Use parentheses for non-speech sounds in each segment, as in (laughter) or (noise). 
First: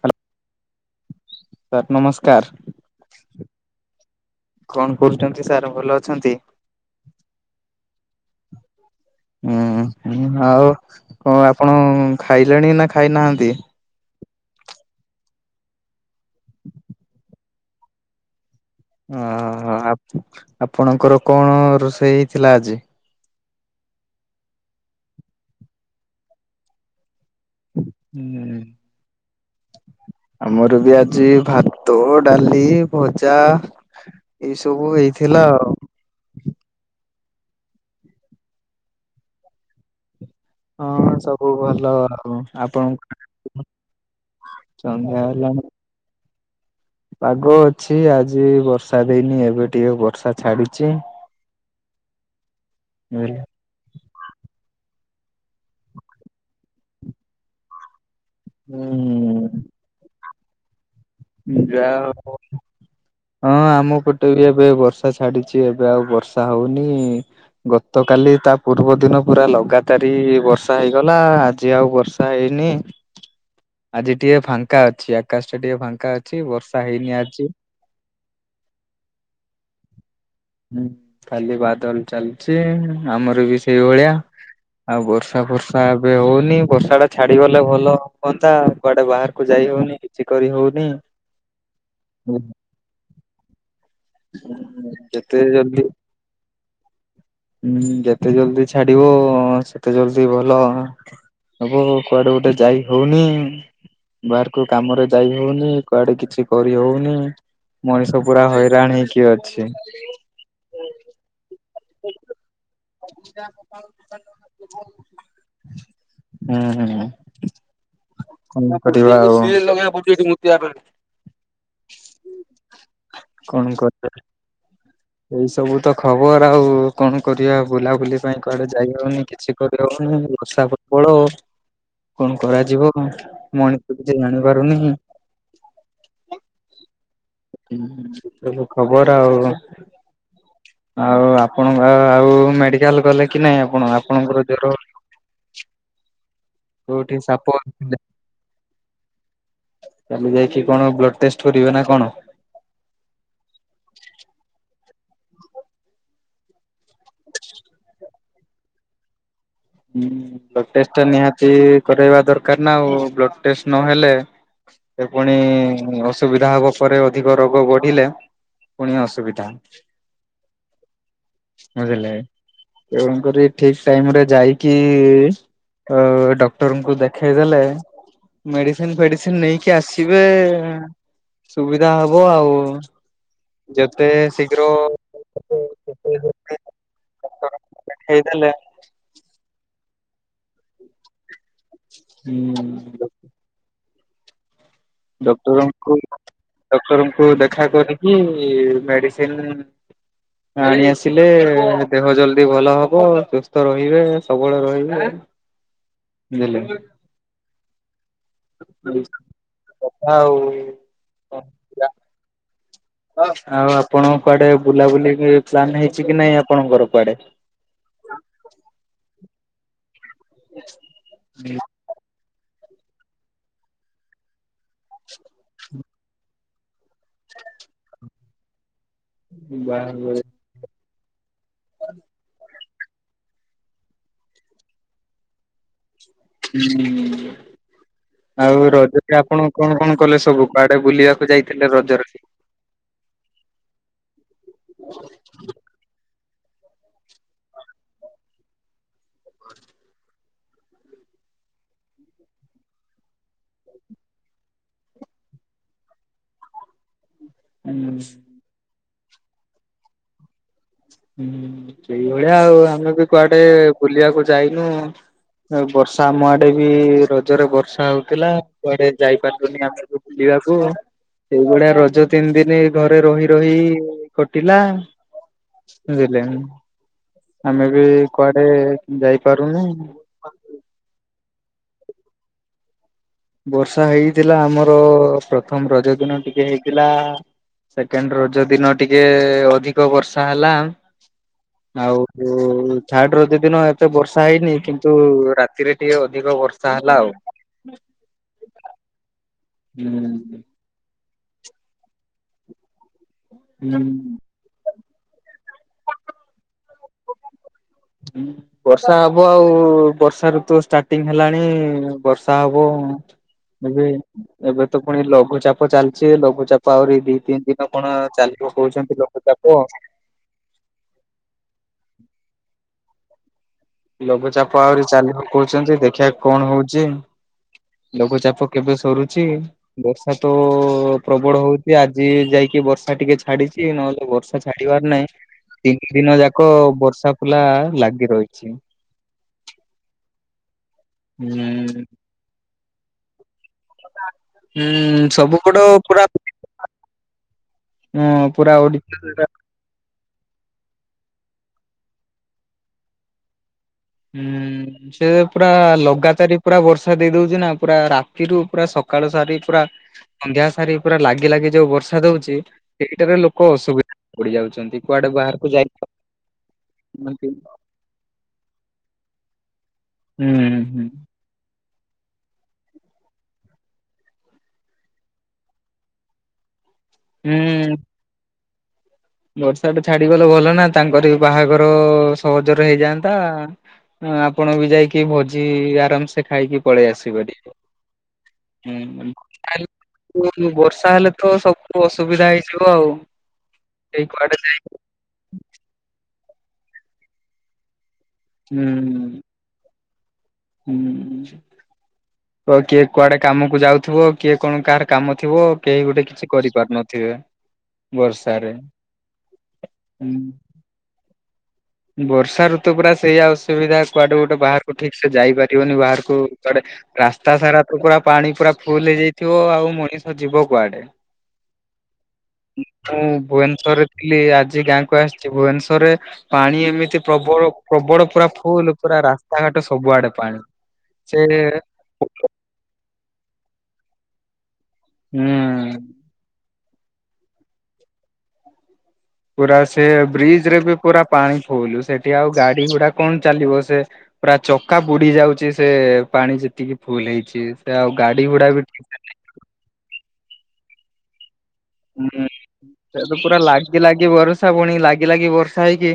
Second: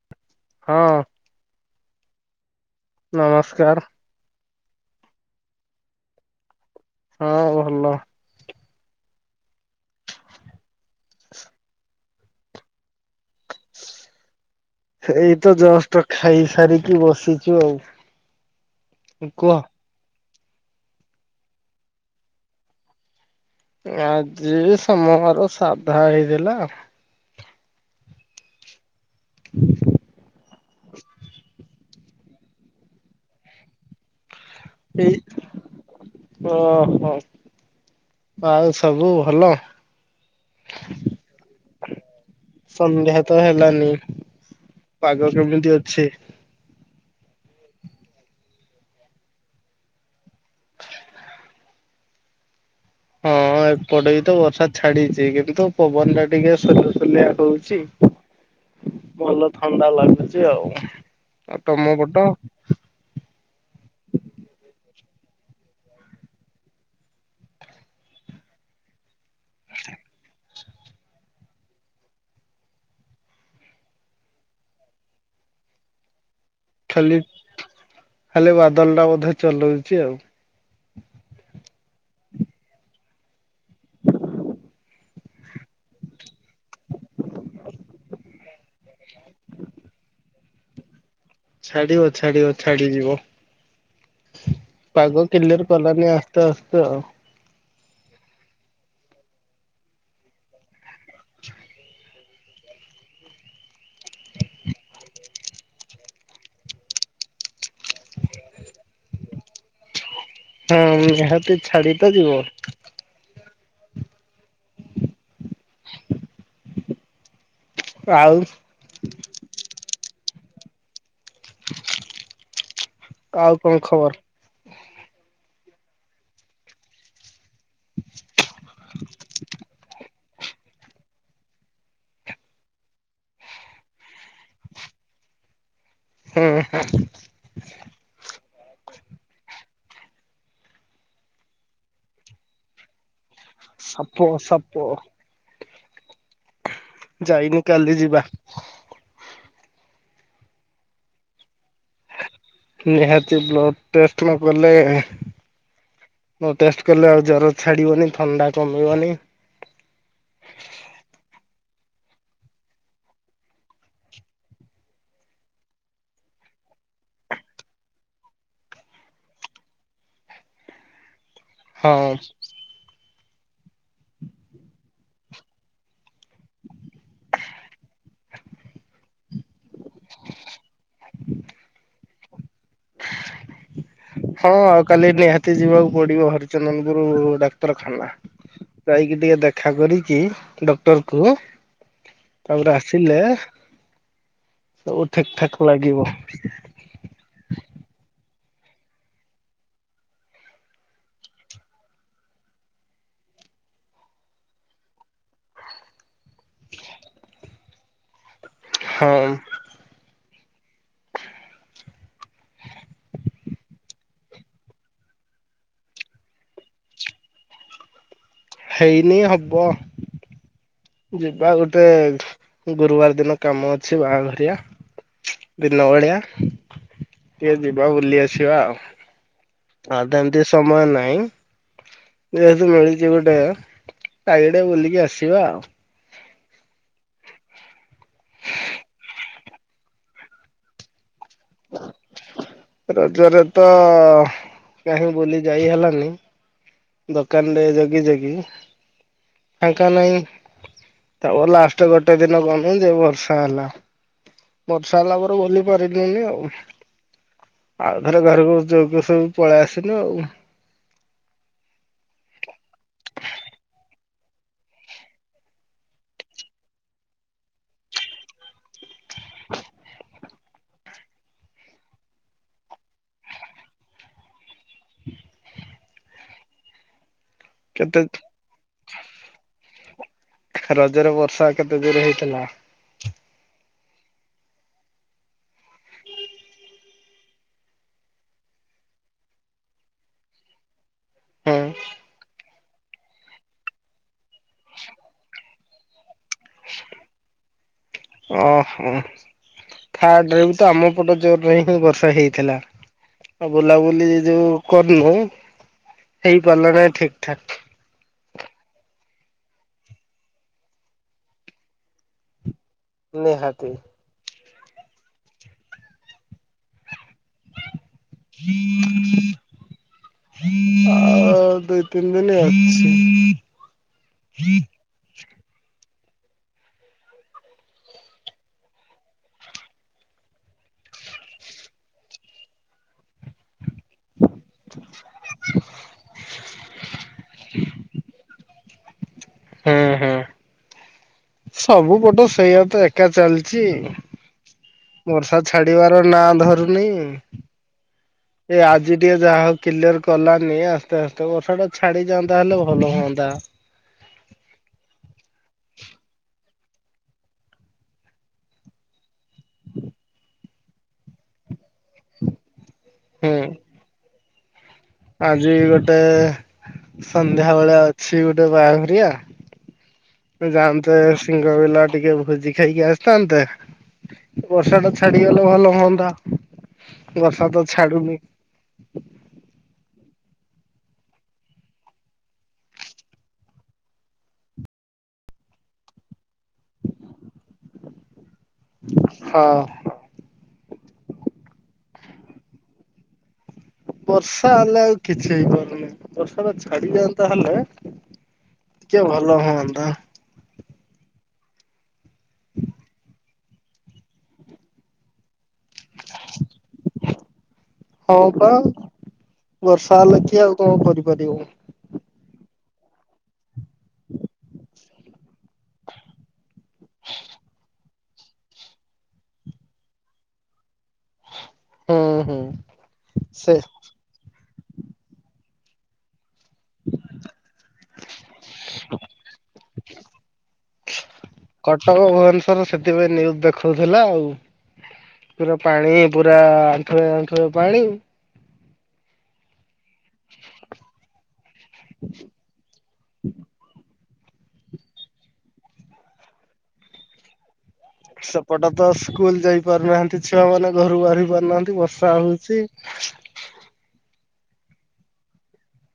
Hello. ହଁ। Sir ନମସ୍କାର। ନମସ୍କାର। କଣ କରହୁଛନ୍ତି ସାର୍ ଭଲ ଅଛନ୍ତି? ହଁ ଭଲ। ହୁଁଁ ଆଉ କଣ ଆପଣ ଖାଇଲେଣି ନା ଖାଇନାହାନ୍ତି। ଏଇତ ଜଷ୍ଟ ଖାଇ ସାରିକି ବସିଛୁ ଆଉ। କୁହ। ଓ ଆପଣଙ୍କର କଣ ରୋଷେଇ ହେଇ ଥିଲା ଆଜି। ଆଜି ସମର ସାଧା ହେଇଥିଲା। ହୁଁ। (inaudible) ଆମର ବି ଆଜି ଭାତ, ଡାଲି, ଭଜା। ଏଇ ସବୁ ଏଇ ହେଇଥିଲା ଆଉ। ଓହୋ ଆଉ ସବୁ ଭଲ। ହଁ ସବୁ ଭଲ ଆଉ ଆପଣ। ସନ୍ଧ୍ୟା ତ ହେଲାନି ପାଗ କେମିତି ଅଛି? ପାଗ ଅଛି ଆଜି ବର୍ଷା ଦେଇନି ଏବେ ଟିକେ ବର୍ଷା ଛାଡିଛି। (inaudible) ବୁଝିଲେ। ହଁ। ପଡେଇ ତ ବର୍ଷା ଛାଡିଛି କିନ୍ତୁ ପବନ ଟା ଟିକେ ସୁଲୁସୁଲିଆ ହଉଛି। ଭଲ ହୁଁ ଥଣ୍ଡା ଲାଗୁଛି ଆଉ ଆଉ ଯାହା ତମ ହଉ ପଟ। ହଁ ଆମ ଗଟେ ବି ଏବେ ବର୍ଷା ଛାଡିଛି ଏବେ ଆଉ ବର୍ଷା ହଉନି। ଗତକାଲି ତା ପୂର୍ବଦିନ ପୁରା ଲଗାତାରି ବର୍ଷା ହେଇଗଲା ଆଜି ଆଉ ବର୍ଷା ହେଇନି। ଆଜି ଟିକେ ଫାଙ୍କା ଅଛି ଆକାଶଟା ଟିକେ ଫାଙ୍କା ଅଛି ବର୍ଷା। ହେଇନି ଖାଲି ଆଜି। ଖାଲି ବାଦଲ ଟା ବୋଧେ ଚଲଉଛି ଆଉ। ହୁଁ ଖାଲି ବାଦଲ ଚାଲିଛି ଆମର ବି ସେଇଭଳିଆ। ଆଉ ବର୍ଷା ଫର୍ଷା ଏବେ ହଉନି ବର୍ଷା ଟା ଛାଡି ଗଲେ ଭଲ ହୁଅନ୍ତା। କୁଆଡେ ବାହାରକୁ ଯାଇ ହଉନି କିଛି କରି ହଉନି। ଛାଡିବ ଛାଡିବ ଛାଡିଯିବ ପାଗ ଯେତେ କ୍ଲିୟର କଲାନି ଆ। ଆସ୍ତେ-ଆସ୍ତେ। ହୁଁ ଯେତେ ଜଲଦି ଛାଡିବ ସେତେ ଜଲଦି ଭଲ ହବ। କୁଆଡେ ଗୋଟେ ଯାଇ ହଉନି। ବାହାର କୁ କାମ ରେ ଯାଇ ହଉନି କୁଆଡେ କିଛି କରି ହଉନି। ମଣିଷ ପୁରା ହଇରାଣ ହେଇକି ଅଛି। ହୁଁ ନିହାତି ଛାଡି ତ ଯିବ। ହୁଁ-ହୁଁ। ଆଉ। କଣ କରିବା ଆଉ। ଆଉ କଣ କରିବା ଖବର? ଏଇ ସବୁ ତ ଖବର ଆଉ କଣ କରିବା। ବୁଲା ବୁଲି ପାଇଁ କୁଆଡେ ଯାଇ ହଉନି କିଛି କରି ହଉନି ବର୍ଷା ବଳ କଣ କରାଯିବ କଣ ମଣିଷ କିଛି ଜାଣିପାରୁନି। ହୁଁ-ହୁଁ। ହୁଁ ସବୁ ଖବର ଆଉ। ଆଉ ଆପଣଙ୍କ ଆଉ ମେଡିକାଲ୍ ଗଲେ କି ନାଇଁ ଆପଣ ସାପ ଆପଣଙ୍କର ସାପ ଜର କୋଉଠି ସାପ ଯାଇନି କାଲି (unintelligible) ଯିବା କାଲି ଯାଇକି କଣ ବ୍ଲଡ଼ ଟେଷ୍ଟେ କରିବେ ନା କଣ। ନିହାତି ବ୍ଲଡ଼ ଟେଷ୍ଟେ ନ କଲେ ମୁଁ ଟେଷ୍ଟ କଲେ ଆଉ ଜର ଛାଡିବନି ଥଣ୍ଡା କମିବନି। ହୁଁ ବ୍ଲଡ଼ ଟେଷ୍ଟଟା ନିହାତି କରେଇବା ଦରକାର୍ ନା ଆଉ ବ୍ଲଡ଼ ଟେଷ୍ଟେ ନହେଲେ ସେ ଫୁଣି ଅସୁବିଧା ହବ ପରେ ଅଧିକ ରୋଗ ବଢ଼ିଲେ। ପୁଣି ଅସୁବିଧା। ହଁ ବୁଝିଲେ ତେଣୁ କରି ଠିକ୍ ଟାଇମରେ ଯାଇ କି (unintelligible) ଡକ୍ଟରଙ୍କୁ ଦେଖେଇ ଦେଲେ ମେଡିସିନ୍ ଫେଡିସିନ୍ ନେଇ କି ଆସିବେ ସୁବିଧା ହବ ଆଉ। ଯେତେ ଶୀଘ୍ର ଟିକେ ଯିବାକୁ ପଡିବ ହରିଚନ୍ଦନପୁରୁ ଡାକ୍ତରଖାନା। ଦେଖେଇଦେଲେ ଯାଇକି ଟିକେ ଦେଖା କରିକି ଡ଼କ୍ଟରକୁ ତାପରେ ଆସିଲେ ସବୁ ଠିକ୍ ଠାକ୍ ଲାଗିବ। ଡ଼କ୍ଟରଙ୍କୁ ଦେଖା କରିକି ମେଡିସିନ୍ ଆଣି ଆସିଲେ ଦେହ ଜଲଦି ଭଲ ହବ ସୁସ୍ଥ ରହିବ (unintelligible) ରହିବ। (unintelligible) ହଁ କଥା ଆଉ କଣ ଯା। ଆଉ ଆପଣଙ୍କ କୁଆଡେ ବୁଲାବୁଲି (unintelligible) ପ୍ଲାନ୍ ହେଇଛି କି ନାଇଁ ଆପଣଙ୍କର କୁଆଡେ? ହେଇନି ହବ। ଯିବା ଗୋଟେ ଗୁରୁବାର ଦିନ କାମ ଅଛି ବାହାଘରିଆ। ଦିନ ଭଳିଆ ଟିକେ ଯିବା ବୁଲି ଆସିବା ଆଉ। ଆଉ ତ ହୁଁ ଏମିତି ସମୟ ନାଇଁ। ଯେହେତୁ ମିଳିଚି ଗୋଟେ ଚାରିଆଡ଼େ ବୁଲିକି ଆସିବା ଆଉ। ହୁଁ। ଆଉ ରଜରେ ଆପଣ କଣକଣ କଲେ ସବୁ କୁଆଡେ ବୁଲିବାକୁ ଯାଇଥିଲେ ରଜରେ? ରଜରେ ତ କାହିଁ ବୁଲି ଯାଇ ହେଲାନି। ଦୋକାନରେ ଜଗିଜଗି ଫାଙ୍କା ନାହିଁ। ତା ପରେ ଲାଷ୍ଟ୍ ଗୋଟେ ଦିନ ଗନୁ ଯେ ବର୍ଷା ହେଲା। ବର୍ଷା ହେଲା ପରେ ବୁଲି ପାରିଲିନି ଆଉ। ହୁଁ ଆଉଥରେ ଘରକୁ (unintelligible) ସବୁ ପଳେଇ ଆସିନୁ ଆଉ। ହୁଁ ସେଇଭଳିଆ ଆଉ ଆମେ ବି କୁଆଡେ ବୁଲିବାକୁ ଯାଇନୁ। ଆଉ ବର୍ଷା ଆମ ଆଡେ ବି ରଜରେ ବର୍ଷା ହଉଥିଲା କୁଆଡେ ଯାଇପାରିଲୁନି ଆମେ ବି। ବୁଲିବାକୁ ସେଇଭଳିଆ ରଜ ତିନି ଦିନି ଘରେ ରହିରହି କଟିଲା। (unintelligible) ଆମେ ବି କେତେ କୁଆଡେ ଯାଇପାରୁନୁ। ରଜରେ ବର୍ଷା କେତେ ଜୁରେ ହଉଥିଲା? ବର୍ଷା ହେଇଥିଲା ଆମର ପ୍ରଥମ ରଜ ଦିନ ଟିକେ ହେଇଥିଲା ସେକେଣ୍ଡ ରଜ ଦିନ ଟିକେ ଅଧିକ ବର୍ଷା ହେଲା। ହୁଁ ଆଉ ଉ ଥାର୍ଡ଼ ରଜ ଦିନ ଏତେ ବର୍ଷା ହେଇନି କିନ୍ତୁ ରାତିରେ ଟିକେ ଅଧିକ ବର୍ଷା ହେଲା ଆଉ। ଓହୋ, ଥାର୍ଡରେ ହୁଁ ବି ତ ଆମ ପଟ ଜୋରରେ ହିଁ ବର୍ଷା ହେଇଥିଲା। ଆଉ ହୁଁ ବୁଲାବୁଲି ଯୋଉ କରନୁ, ହେଇପାରିଲା ନାହିଁ ଠିକ ଠାକ। ହୁଁ। ବର୍ଷା ହବ ଆଉ, ବର୍ଷା ଋତୁ ଷ୍ଟାର୍ଟିଂ ହେଲାଣି ବର୍ଷା ହବ। ନିହାତି। ଏବେ। ଏବେ ତ ପୁଣି ଲଘୁଚାପ ଚାଲିଛି, ଲଘୁଚାପ ଆହୁରି ଦି ତିନି ଦିନ କଣ ଚାଲିବ କହୁଛନ୍ତି ଲଘୁଚାପ। ଆଉ ଦୁଇ ତିନି ଦିନି ଅଛି। ଲଘୁଚାପ ଆହୁରି ଚାଲିବ କହୁଛନ୍ତି, ଦେଖିବା କଣ ହଉଛି। ଲଘୁଚାପ କେବେ ସରୁଛି? ବର୍ଷା ତ ପ୍ରବଳ ହଉଛି, ଆଜି ଯାଇକି ବର୍ଷା ଟିକେ ଛା ଛାଡିଛି ନହେଲେ ବର୍ଷା ଛାଡିବାର ନାହିଁ। ତିନି ଦିନ ଯାକ ବର୍ଷା ଫୁଲା ଲାଗି ରହିଛି। ହଁ ହଁ। ହୁଁ ସବୁ ପଟ ସେଇଆ ତ ଏ ଏକା ଚାଲିଛି, ହୁଁ ସବୁ ବର୍ଷା ପଟ ଛାଡିବାର ପୁରା ନାଁ ଧରୁନି। ପୁରା ଏ ଆଜି ଟିକେ ଓଡିଶା ଯାହା ହଉ କିଲୟର କଲାନି ଆସ୍ତେ ଆସ୍ତେ ବର୍ଷା ଟା ଛାଡି ଯାନ୍ତା ହେଲେ ଭଲ ହୁଅନ୍ତା। ହୁଁ। ସେ ପୁରା ଲଗାତାରି ପୁରା ବର୍ଷା ଦେଇ ଦଉଛି ନା ପୁରା ରାତିରୁୁ ପୁରା ସକାଳୁ ସାରି ପୁରା ସନ୍ଧ୍ୟା ସାରି ପୁରା ଲାଗି ଲାଗି ଯୋଉଁ ବର୍ଷା ଦଉଛି ସେଇଟାରେ ହୁଁ ଲୋକ ଅସୁବିଧା ରେ ପଡିଯାଉଛନ୍ତି। ଆଜି ଗୋଟେ ପାରୁନାହାନ୍ତି ସନ୍ଧ୍ୟା ବେଳେ ଅଛି ଗୋଟେ ବାହାଘରିଆ। ହୁଁ। ହୁଁ ଯାଆନ୍ତେ ସିଙ୍ଗ ପିଲା ଟିକେ ଭୋଜି ଖାଇକି ଆସି ଥାନ୍ତେ। ବର୍ଷା ଟା ଛାଡିଗଲେ ଭଲ ହୁଅନ୍ତା, ବର୍ଷା ତ ହୁଁ ଛାଡୁନି। ବର୍ଷା ଟା ଛାଡିଗଲେ ଭଲ ନା ତାଙ୍କରି ବି ବାହାଘର ସହଜରେ ହେଇଯାଆନ୍ତା। ହଁ, ଆପଣ ବି ଯାଇକି ଭୋଜି ଆରାମସେ ଖାଇକି ପଳେଇ ଆସିବେଣି। ହୁଁ, ହଁ। କାଲି (unintelligible) ବର୍ଷା ହେଲେ ତ ସବୁ ଅସୁବିଧା ହେଇଯିବ ଆଉ। କେହି କୁଆଡେ ବର୍ଷା ହେଲେ ଆଉ କିଛି ହେଇପାରୁନି ବର୍ଷା ଟା ଛାଡିଯାଆନ୍ତା ହେଲେ ଟିକେ ଭଲ ହୁଅନ୍ତା। ହୁଁ ହୁଁ। ଓ କିଏ କୁଆଡେ କାମକୁ ଯାଉଥିବ, କିଏ କଣ କାହାର କାମ ଥିବ, କେହି ଗୋଟେ କିଛି କରିପାରୁନଥିବେ, ହଁ ପା ବର୍ଷାରେ, ବର୍ଷା ଉଁ ହେଲେ କିଏ ଆଉ କଣ କରିପାରିବେବୋ? ବର୍ଷା ଋତୁ ପୁରା ସେଇଆ ଅସୁବିଧା, କୁଆଡେ ଗୋଟେ ବାହାରକୁ ଠିକ ସେ ଯାଇ ପାରିବନି, ବାହାରକୁ କୁଆଡେ। ରାସ୍ତା ସାରା ତ ପୁରା ପାଣି ପୁରା ଫୁଲ ହେଇଯାଇଥିବ, ଆଉ ମଣିଷ ଯିବ କୁଆଡେ। ହୁଁ ହୁଁ ମୁଁ ସେ ଭୁବନେଶରରେ ଥିଲି ଆଜି ଗାଁକୁ ଆସିଛି, ଭୁବନେଶ୍ୱରରେ ପାଣି ଏମିତି ପ୍ରବଳ, ପ୍ରବଳ ପୁରା ଫୁଲ, ପୁରା ରାସ୍ତାଘାଟ ସବୁଆଡେ ପାଣି। ସେ କଟକ ଭୁବନେଶ୍ଵର ସେଥିପାଇଁ ନ୍ୟୁଜୁ ଦେଖଉଥିଲା ଆଉ। ହୁଁ। ତ ପାଣି ପୁରା ଆଣ୍ଠୁଏ, ଆଣ୍ଠୁଏ ପାଣି। ପୁରା ସେ ବ୍ରିଜ ରେ ବି ପୁରା ପାଣି ଫୁଲୁ ସେଠି ଆଉ ଗାଡି ଗୁଡା କଣ ଚାଲିବ, ସେ ପୁରା ଚକା ବୁଡି ଯାଉଛି, ସେ ପାଣି ଯେତିକି ଫୁଲ ହେଇଛି, ସେ ଆଉ ଗାଡି ଗୁଡା ବି ସେପଟେ ତ ସ୍କୁଲ ଯାଇ ପାରୁନାହାନ୍ତି, ଛୁଆ ମାନେ ଘରୁ ବାହାରି ପାରୁନାହାନ୍ତି। ବର୍ଷା ହୁଁ ହଉଚି। ସେ ତ ପୁରା ଲାଗି ଲାଗି ବରସା ପୁଣି ଲାଗି ଲାଗି ବର୍ଷା ହେଇକି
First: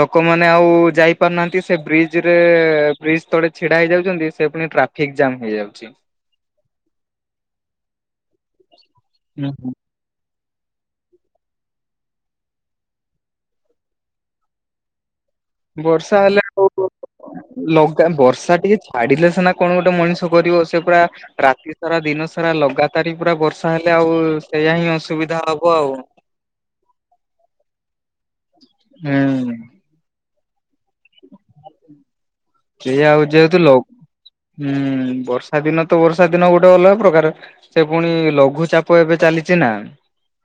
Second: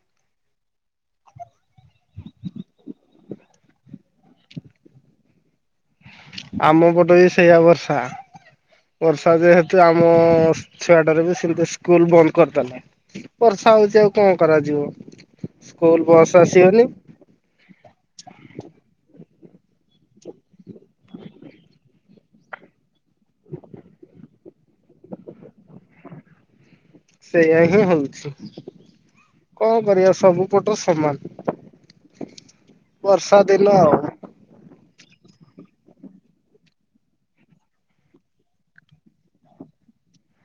ଲୋକମାନେ ଆଉ ଯାଇ ପାରୁନାହାନ୍ତି ସେ ବ୍ରିଜ ରେ ବ୍ରିଜ ତଳେ ଛିଡା ହେଇଯାଉଛନ୍ତି ସେ ପୁଣି ଟ୍ରାଫ ଠିକ୍ ଜାମ୍ ହେଇଯାଉଛି। ଆମ ପଟ ବି ସେଇଆ ବର୍ଷା ବର୍ଷା ହୁଁ ହୁଁ ଯେହେତୁ ଆ ମୋ ଛୁଆଟାର ବି ସେମିତି ସ୍କୁଲ ବନ୍ଦ କରିଦେଲେ। ବର୍ଷା ହଉଛି ଆଉ କଁ କରାଯିବ। ସ୍କୁଲ ବର୍ଷା ବସ୍ ହେଲେ ଆସିବନି। ଆଉ ଲଗା ବର୍ଷା ଟିକେ ଛାଡିଲେ ସିନା କଣ ଗୋଟେ ମଣିଷ କରିବ ସେ ପୁରା ରାତି ସାରା ଦିନ ସାରା ଲଗାତ ତାରି ପୁରା ବର୍ଷା ହେଲେ ଆଉ ସେଇଆ ହିଁ ଅସୁବିଧା ହବ ଆଉ। ସେଇୟା ହିଁ ହଉଛି, ହୁଁ କଁ କରିବା ସବୁ ପଟ ସମାନ। ସେ ଆଉ ବର୍ଷା ଯେହେତୁ ଦିନ ଲ ଆଉ। ହୁଁ ବର୍ଷା ଦିନ ତ ବର୍ଷା ଦିନ ଗୋଟେ ଅଲଗା ପ୍ରକାର। ସେ ପୁଣି ଲଘୁଚାପ ଏବେ ଚାଲିଛି ନା।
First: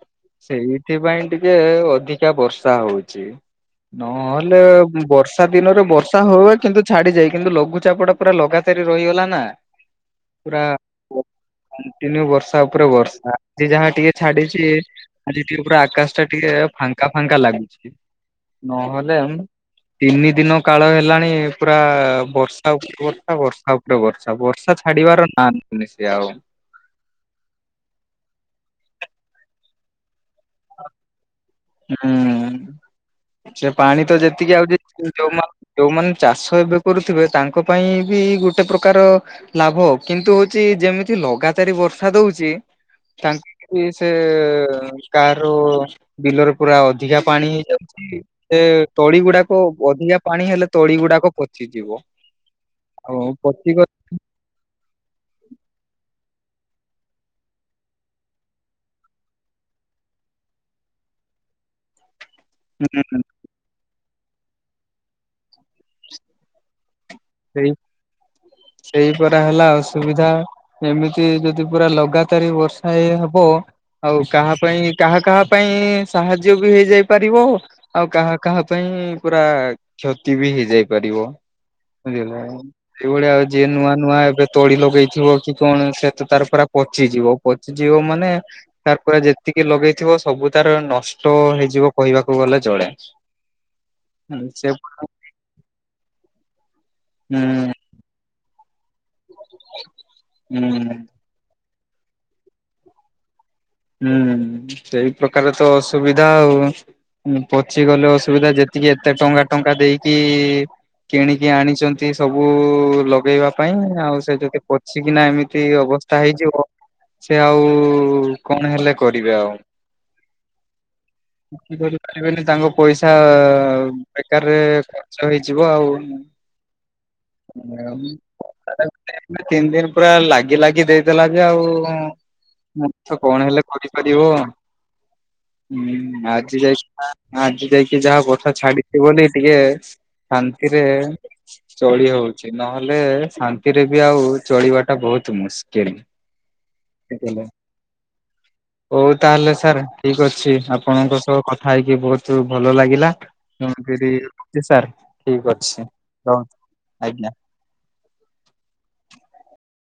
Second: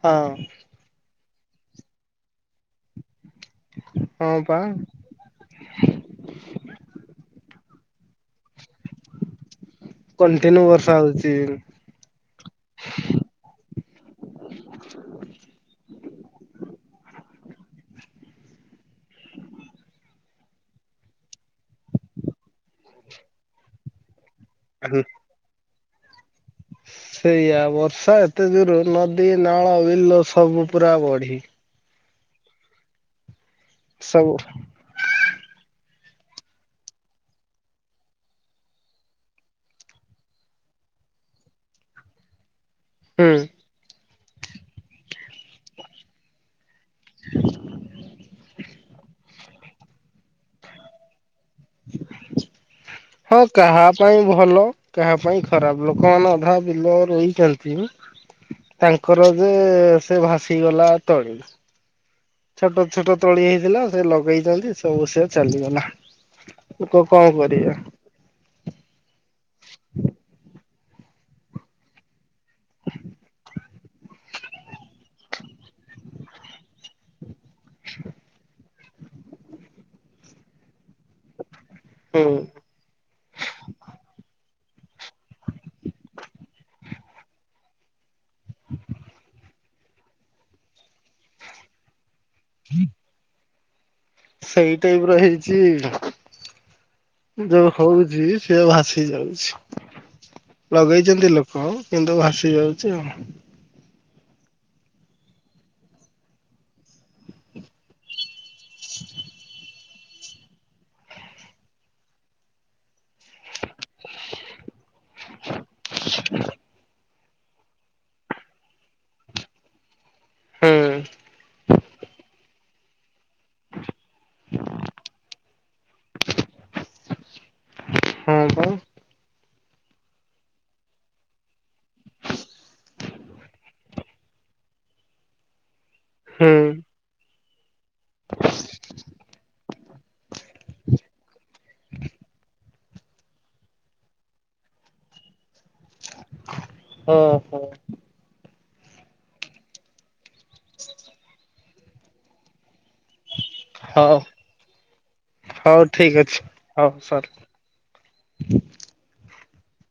ହଁ। ସେଇଥିପାଇଁ ଟିକେ ଅଧିକା ବର୍ଷା ହଉଚି, ହଁ ପା ନହେଲେ ବର୍ ବର୍ଷା ଦିନରେ ବର୍ଷା ହଉଏ କିନ୍ତୁ ଛାଡିଯାଏ କିନ୍ତୁ ଲଘୁଚାପ ଟା ପୁରା ଲଗାତାରି ରହିଗଲା ନା। କଣ୍ଟିନ୍ୟୁ ବର୍ଷା ପୁରା ହଉଚି। କଣ୍ଟିନ୍ୟୁ ବର୍ଷା ଉପରେ ବର୍ଷା ଆଜି ଯାହା ଟିକେ ଛାଡିଚି। ଆଜି ଟିକେ ପୁରା ଆକାଶ ଟା ଟିକେ ଫାଙ୍କା ଫାଙ୍କା ଲାଗୁଚି। ନହେଲେ ମ ତିନି ଦିନ କାଳ ହେଲାଣି ପୁରା ବର୍ଷା ଉପରେ ବର୍ଷା ବର୍ଷା ଉପରେ ବର୍ଷା, ବର୍ଷା ଛାଡିବାର ନା ନଉନି ସିଏ ଆଉ। ସେଇଆ ବର୍ଷା ଏତେ ଜୋର ନଦୀ ନାଳ ବିଲ ସବୁ ପୁରା ବଢି। ହୁଁ ସେ ପାଣି ତ ସବୁ ଯେତିକି ଆଉଚି ଯୋଉମା ଯୋଉମାନେ ଚାଷ ଏବେ କରୁଥିବେ ତାଙ୍କ ପାଇଁ ବି ଗୋଟେ ପ୍ରକାର ଲାଭ କିନ୍ତୁ ହଉଛି ଯେମିତି ଲଗାତାରି ବର୍ଷା ଦଉଚି। ହୁଁ। ତାଙ୍କୁ ହି ସେ କାରରୁ ବିଲରେ ପୁରା ଅଧିକା ପାଣି ହେଇ ଯାଉଛି। ସେ ତଳି ଗୁଡା କ ଅଧିକା ପାଣି ହେଲେ ତଳି ଗୁଡାକ ପଚିଯିବ ଆଉ ହଁ କାହା ପଚିଗ ପାଇଁ ଭଲ କାହା ପାଇଁ ଖରାପ ଲୋକମାନେ ଅଧା ବିଲ ରୋଇ ଚନ୍ତି ତାଙ୍କର ଯେ ସେ ଭାସିଗଲା ତଳି। ଛୋଟ ଛୋଟ ହୁଁ ତଳି ହେଇଥିଲା ସେ ଲଗେଇଚନ୍ତି ସବୁ ସେ ଚାଲି ଗଲା ଲୋକ କଁ ସେଇ କରିବା। ସେଇ ପରା ହେଲା ଅସୁବିଧା। ଏମିତି ଯଦି ପୁରା ଲଗାତାରି ବର୍ଷା ଇ ହବ ଆଉ କାହା ପାଇଁ କାହା କାହା ପାଇଁ ସାହାଯ୍ୟ ବି ହେଇଯାଇ ପାରିବ। ଆଉ କାହା କାହା ପାଇଁ ପୁରା କ୍ଷତି ବି ହେଇଯାଇ ପାରିବ। ହୁଁ ବୁଝିଲେ ଏଇଭଳିଆ ହୋଉ ଯିଏ ନୂଆ ନୂଆ ଏବେ ତଳି ଲଗେଇଥିବ କି କଣ ସେ ତ ତାର ପୁରା ପଚିଯିବ ପଚିଯିବ ମାନେ ତାର ପୁରା ଯେତିକି ଲଗେଇଥିବ ସବୁ ତାର ନଷ୍ଟ ହେଇଯିବ କହିବାକୁ ଗଲେ ଚଳେ। ହୁଁ ସେ ସେଇ ଟାଇପ ହୁଁ ର ହେଇଛି। ଯୋଉ ହଉଛି ସିଏ ଭାସି ଯାଉଛି ହୁଁ ଲଗେଇଛନ୍ତି ଲୋ ହଁ କିନ୍ତୁ ଭାସି ଯାଉଛି ଆଉ। ହୁଁ ସେଇ ପ୍ରକାର ତ ଅସୁବିଧା ଆଉ ପଚିଗଲେ ଅସୁବିଧା ଯେ ଟିକେ ଏତେ ଟଙ୍କା ଟଙ୍କା ଦେଇକି କିଣିକି ଆଣିଚନ୍ତି ସବୁ ଲଗେଇବା ପାଇଁ ଆଉ ସେ ଯଦି ପଚିକିନା ଏମିତି ଅବସ୍ଥା ହେଇଯିବ ସେ ଆଉ କଣ ହେଲେ କରିବେ ଆଉ ହୁଁ କିଛି କରିପାରିବେନି ତାଙ୍କ ପଇସା ବେକାରରେ ଖର୍ଚ୍ଚ ହେଇଯିବ ଆଉ। ହ ହଁ ପା (unintelligible) ତିନି ଦିନ ପୁରା ଲାଗି ଲାଗି ଦେଇଦେଲା ଯେ ଆଉ। ତ କଣ ହେଲେ କରିପାରିବ ହୁଁ ଆଜି ଯାଇକି ଆଜି ଯାଇ ଯାହା ବଥା ଛାଡିଛି ବୋଲି ଟିକେ ଶାନ୍ତିରେ ଚଳି ହଉଛି ନହେଲେ ଶାନ୍ତିରେ ବି ଆଉ ଚଳିବାଟା ବହୁତ ମୁସ୍କିଲ। (inaudible) ହଁ ହଁ। ହଉ ତାହେଲେ ସାର୍ ଠିକ ଅଛି ଆପଣଙ୍କ ସହ କଥା ହେଇକି ବହୁତୁ ଭଲ ଲାଗିଲା। (unintelligible) ହଉ ହୋଉ ସାର୍ ଠିକ ହଉ ଅଛି ଠିକ ଅଛି ହଉ ରହିଲି ସର। ଆଜ୍ଞା।